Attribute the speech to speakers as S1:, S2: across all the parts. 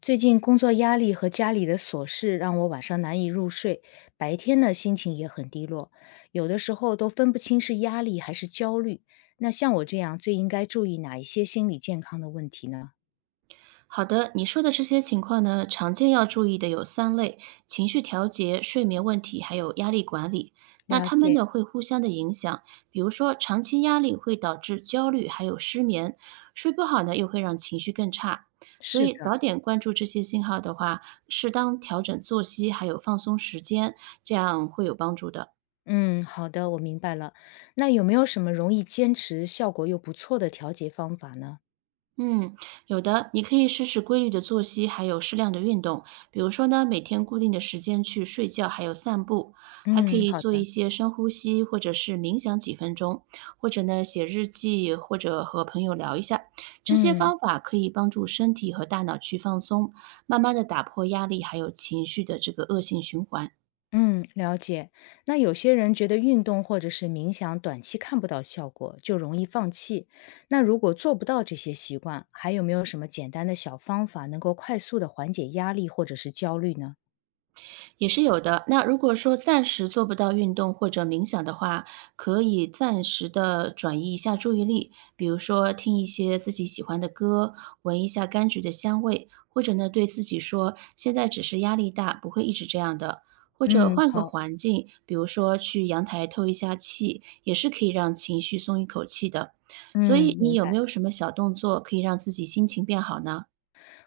S1: 最近工作压力和家里的琐事让我晚上难以入睡，白天呢心情也很低落，有的时候都分不清是压力还是焦虑。那像我这样，最应该注意哪一些心理健康的问题呢？
S2: 好的，你说的这些情况呢，常见要注意的有3类：情绪调节、睡眠问题，还有压力管理。那
S1: 了
S2: 它们
S1: 解。
S2: 呢会互相的影响，比如说长期压力会导致焦虑，还有失眠，睡不好呢又会让情绪更差。所
S1: 是
S2: 以
S1: 的。
S2: 早点关注这些信号的话，适当调整作息，还有放松时间，这样会有帮助的。
S1: 嗯，好的，我明白了。那有没有什么容易坚持、效果又不错的调节方法呢？
S2: 嗯，有的，你可以试试规律的作息，还有适量的运动。比如说呢，每天固定的时间去睡觉，还有散步，还可
S1: 嗯，
S2: 以
S1: 好
S2: 做一
S1: 的。
S2: 些深呼吸，或者是冥想几分钟，或者呢写日记，或者和朋友聊一下。这些
S1: 嗯。
S2: 方法可以帮助身体和大脑去放松，慢慢的打破压力还有情绪的这个恶性循环。
S1: 嗯，了解。那有些人觉得运动或者是冥想短期看不到效果，就容易放弃。那如果做不到这些习惯，还有没有什么简单的小方法能够快速的缓解压力或者是焦虑呢？
S2: 也是有的。那如果说暂时做不到运动或者冥想的话，可以暂时的转移一下注意力，比如说听一些自己喜欢的歌，闻一下柑橘的香味，或者呢对自己说，现在只是压力大，不会一直这样的。或者
S1: 嗯，
S2: 换个
S1: 好。
S2: 环境，比如说去阳台透一下气，也是可以让情绪松一口气的。所
S1: 嗯，
S2: 以你
S1: 明
S2: 有没
S1: 白。
S2: 有什么小动作可以让自己心情变好呢？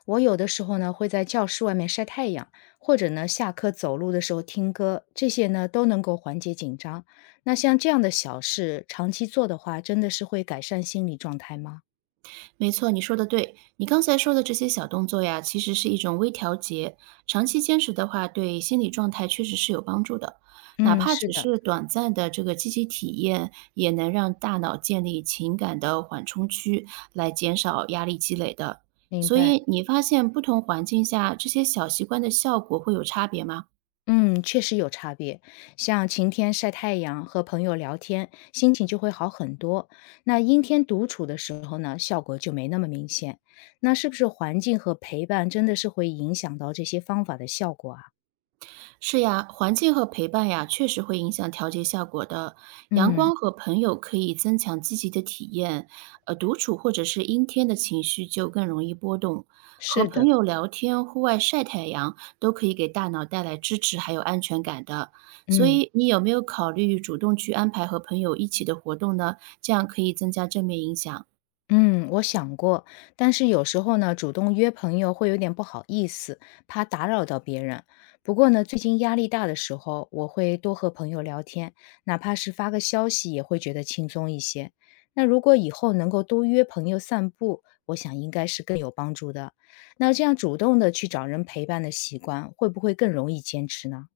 S1: 我有的时候呢会在教室外面晒太阳，或者呢下课走路的时候听歌，这些呢都能够缓解紧张。那像这样的小事，长期做的话，真的是会改善心理状态吗？
S2: 没错，你说的对。你刚才说的这些小动作呀，其实是一种微调节。长期坚持的话，对心理状态确实是有帮助的。哪
S1: 嗯，
S2: 怕
S1: 是
S2: 只
S1: 的，
S2: 是短暂的这个积极体验，也能让大脑建立情感的缓冲区，来减少压力积累的。
S1: 明
S2: 所
S1: 白。
S2: 以，你发现不同环境下这些小习惯的效果会有差别吗？
S1: 嗯，确实有差别。像晴天晒太阳和朋友聊天，心情就会好很多。那阴天独处的时候呢，效果就没那么明显。那是不是环境和陪伴真的是会影响到这些方法的效果啊？
S2: 是呀，环境和陪伴呀，确实会影响调节效果的。阳
S1: 嗯，
S2: 光和朋友可以增强积极的体验，独处或者是阴天的情绪就更容易波动。和
S1: 是
S2: 朋
S1: 的。
S2: 友聊天、户外晒太阳都可以给大脑带来支持还有安全感的。所
S1: 嗯。
S2: 以，你有没有考虑主动去安排和朋友一起的活动呢？这样可以增加正面影响。
S1: 嗯，我想过，但是有时候呢，主动约朋友会有点不好意思，怕打扰到别人。不过呢，最近压力大的时候，我会多和朋友聊天，哪怕是发个消息，也会觉得轻松一些。那如果以后能够多约朋友散步，我想应该是更有帮助的。那这样主动的去找人陪伴的习惯，会不会更容易坚持呢？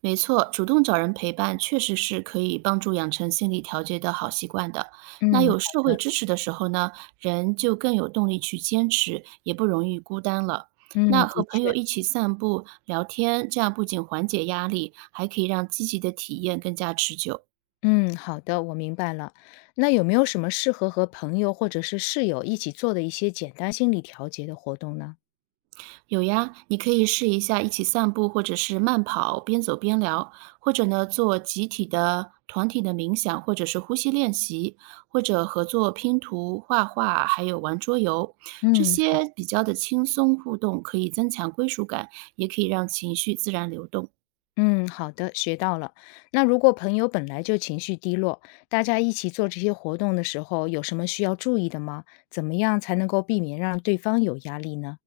S2: 没错，主动找人陪伴确实是可以帮助养成心理调节的好习惯的。那
S1: 嗯，
S2: 有
S1: 好
S2: 社会
S1: 的。
S2: 支持的时候呢，人就更有动力去坚持，也不容易孤单了。
S1: 嗯，
S2: 那和
S1: 的
S2: 朋友
S1: 确。
S2: 一起散步、聊天，这样不仅缓解压力，还可以让积极的体验更加持久。
S1: 嗯，好的，我明白了。那有没有什么适合和朋友或者是室友一起做的一些简单心理调节的活动呢？
S2: 有呀，你可以试一下一起散步，或者是慢跑，边走边聊，或者呢做集体的、团体的冥想，或者是呼吸练习，或者合作拼图、画画，还有玩桌游，这
S1: 嗯。
S2: 些比较的轻松互动，可以增强归属感，也可以让情绪自然流动。
S1: 嗯，好的，学到了。那如果朋友本来就情绪低落，大家一起做这些活动的时候，有什么需要注意的吗？怎么样才能够避免让对方有压力呢？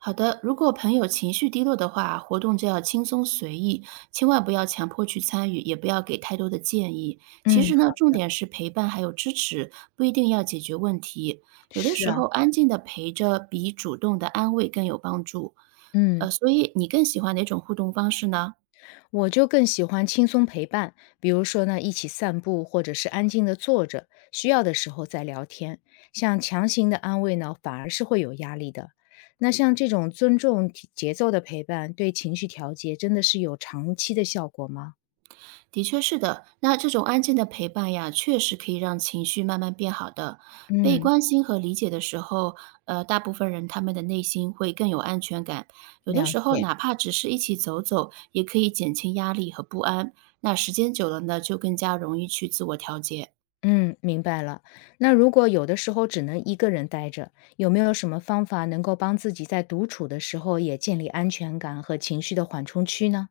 S2: 好的，如果朋友情绪低落的话，活动就要轻松随意，千万不要强迫去参与，也不要给太多的建议。其
S1: 嗯。
S2: 实呢，重点是陪伴还有支持，不一定要解决问题。有的
S1: 是
S2: 时
S1: 啊。
S2: 候，安静的陪着比主动的安慰更有帮助。
S1: 嗯。
S2: 所以你更喜欢哪种互动方式呢？
S1: 我就更喜欢轻松陪伴，比如说呢，一起散步，或者是安静的坐着，需要的时候再聊天。像强行的安慰呢，反而是会有压力的。那像这种尊重节节奏的陪伴，对情绪调节真的是有长期的效果吗？
S2: 的确是的，那这种安静的陪伴呀，确实可以让情绪慢慢变好的。被
S1: 嗯，
S2: 关心和理解的时候，大部分人他们的内心会更有安全感。有的
S1: 了
S2: 时候，
S1: 解。
S2: 哪怕只是一起走走，也可以减轻压力和不安。那时间久了呢，就更加容易去自我调节。
S1: 嗯，明白了。那如果有的时候只能一个人待着，有没有什么方法能够帮自己在独处的时候也建立安全感和情绪的缓冲区呢？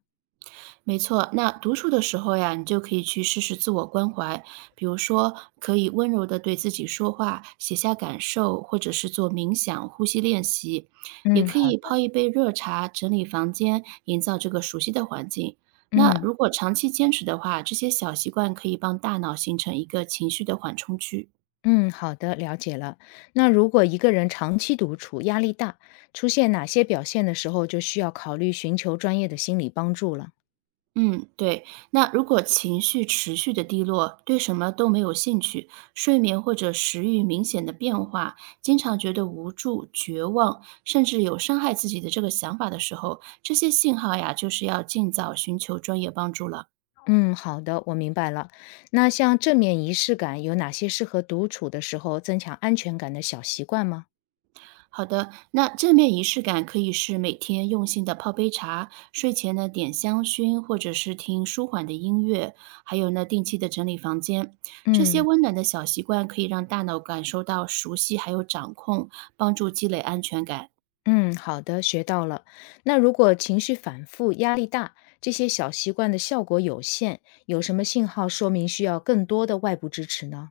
S2: 没错，那独处的时候呀，你就可以去试试自我关怀，比如说可以温柔的对自己说话，写下感受，或者是做冥想、呼吸练习，也
S1: 嗯，
S2: 可
S1: 好
S2: 以
S1: 的。
S2: 泡一杯热茶，整理房间，营造这个熟悉的环境。那
S1: 嗯。
S2: 如果长期坚持的话，这些小习惯可以帮大脑形成一个情绪的缓冲区。
S1: 嗯，好的，了解了。那如果一个人长期独处，压力大，出现哪些表现的时候，就需要考虑寻求专业的心理帮助了。
S2: 嗯，对。那如果情绪持续的低落，对什么都没有兴趣，睡眠或者食欲明显的变化，经常觉得无助、绝望，甚至有伤害自己的这个想法的时候，这些信号呀，就是要尽早寻求专业帮助了。
S1: 嗯，好的，我明白了。那像正面仪式感，有哪些适合独处的时候增强安全感的小习惯吗？
S2: 好的，那正面仪式感可以是每天用心的泡杯茶，睡前呢点香薰，或者是听舒缓的音乐，还有呢定期的整理房间。这些
S1: 嗯
S2: 温暖的小习惯可以让大脑感受到熟悉还有掌控，帮助积累安全感。
S1: 嗯，好的，学到了。那如果情绪反复、压力大，这些小习惯的效果有限，有什么信号说明需要更多的外部支持呢？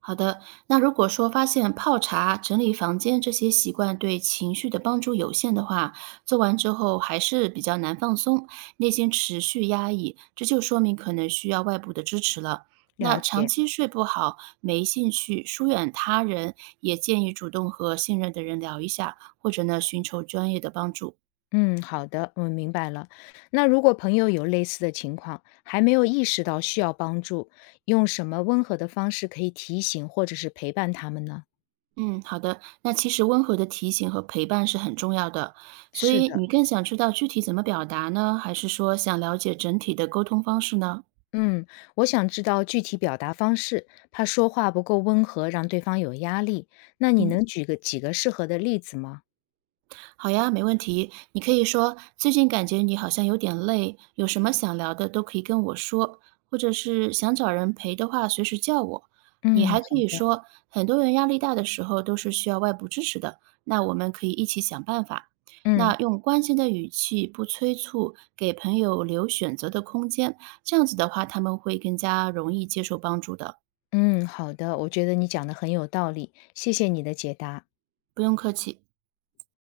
S2: 好的，那如果说发现泡茶、整理房间这些习惯对情绪的帮助有限的话，做完之后还是比较难放松，内心持续压抑，这就说明可能需要外部的支持了。那
S1: 了
S2: 长
S1: 解。
S2: 期睡不好、没兴趣、疏远他人，也建议主动和信任的人聊一下，或者呢寻求专业的帮助。
S1: 嗯，好的，我明白了。那如果朋友有类似的情况，还没有意识到需要帮助，用什么温和的方式可以提醒或者是陪伴他们呢？
S2: 嗯，好的。那其实温和的提醒和陪伴是很重要的，所
S1: 是
S2: 以
S1: 的。
S2: 你更想知道具体怎么表达呢？还是说想了解整体的沟通方式呢？
S1: 嗯，我想知道具体表达方式，怕说话不够温和，让对方有压力。那你
S2: 嗯。
S1: 能举个几个适合的例子吗？
S2: 好呀，没问题。你可以说最近感觉你好像有点累，有什么想聊的都可以跟我说，或者是想找人陪的话，随时叫我。你
S1: 嗯，
S2: 还可
S1: 好
S2: 以
S1: 的。
S2: 说，很多人压力大的时候都是需要外部支持的，那我们可以一起想办法。那
S1: 嗯
S2: 用关心的语气，不催促，给朋友留选择的空间，这样子的话，他们会更加容易接受帮助的。
S1: 嗯，好的，我觉得你讲的很有道理，谢谢你的解答。
S2: 不用客气。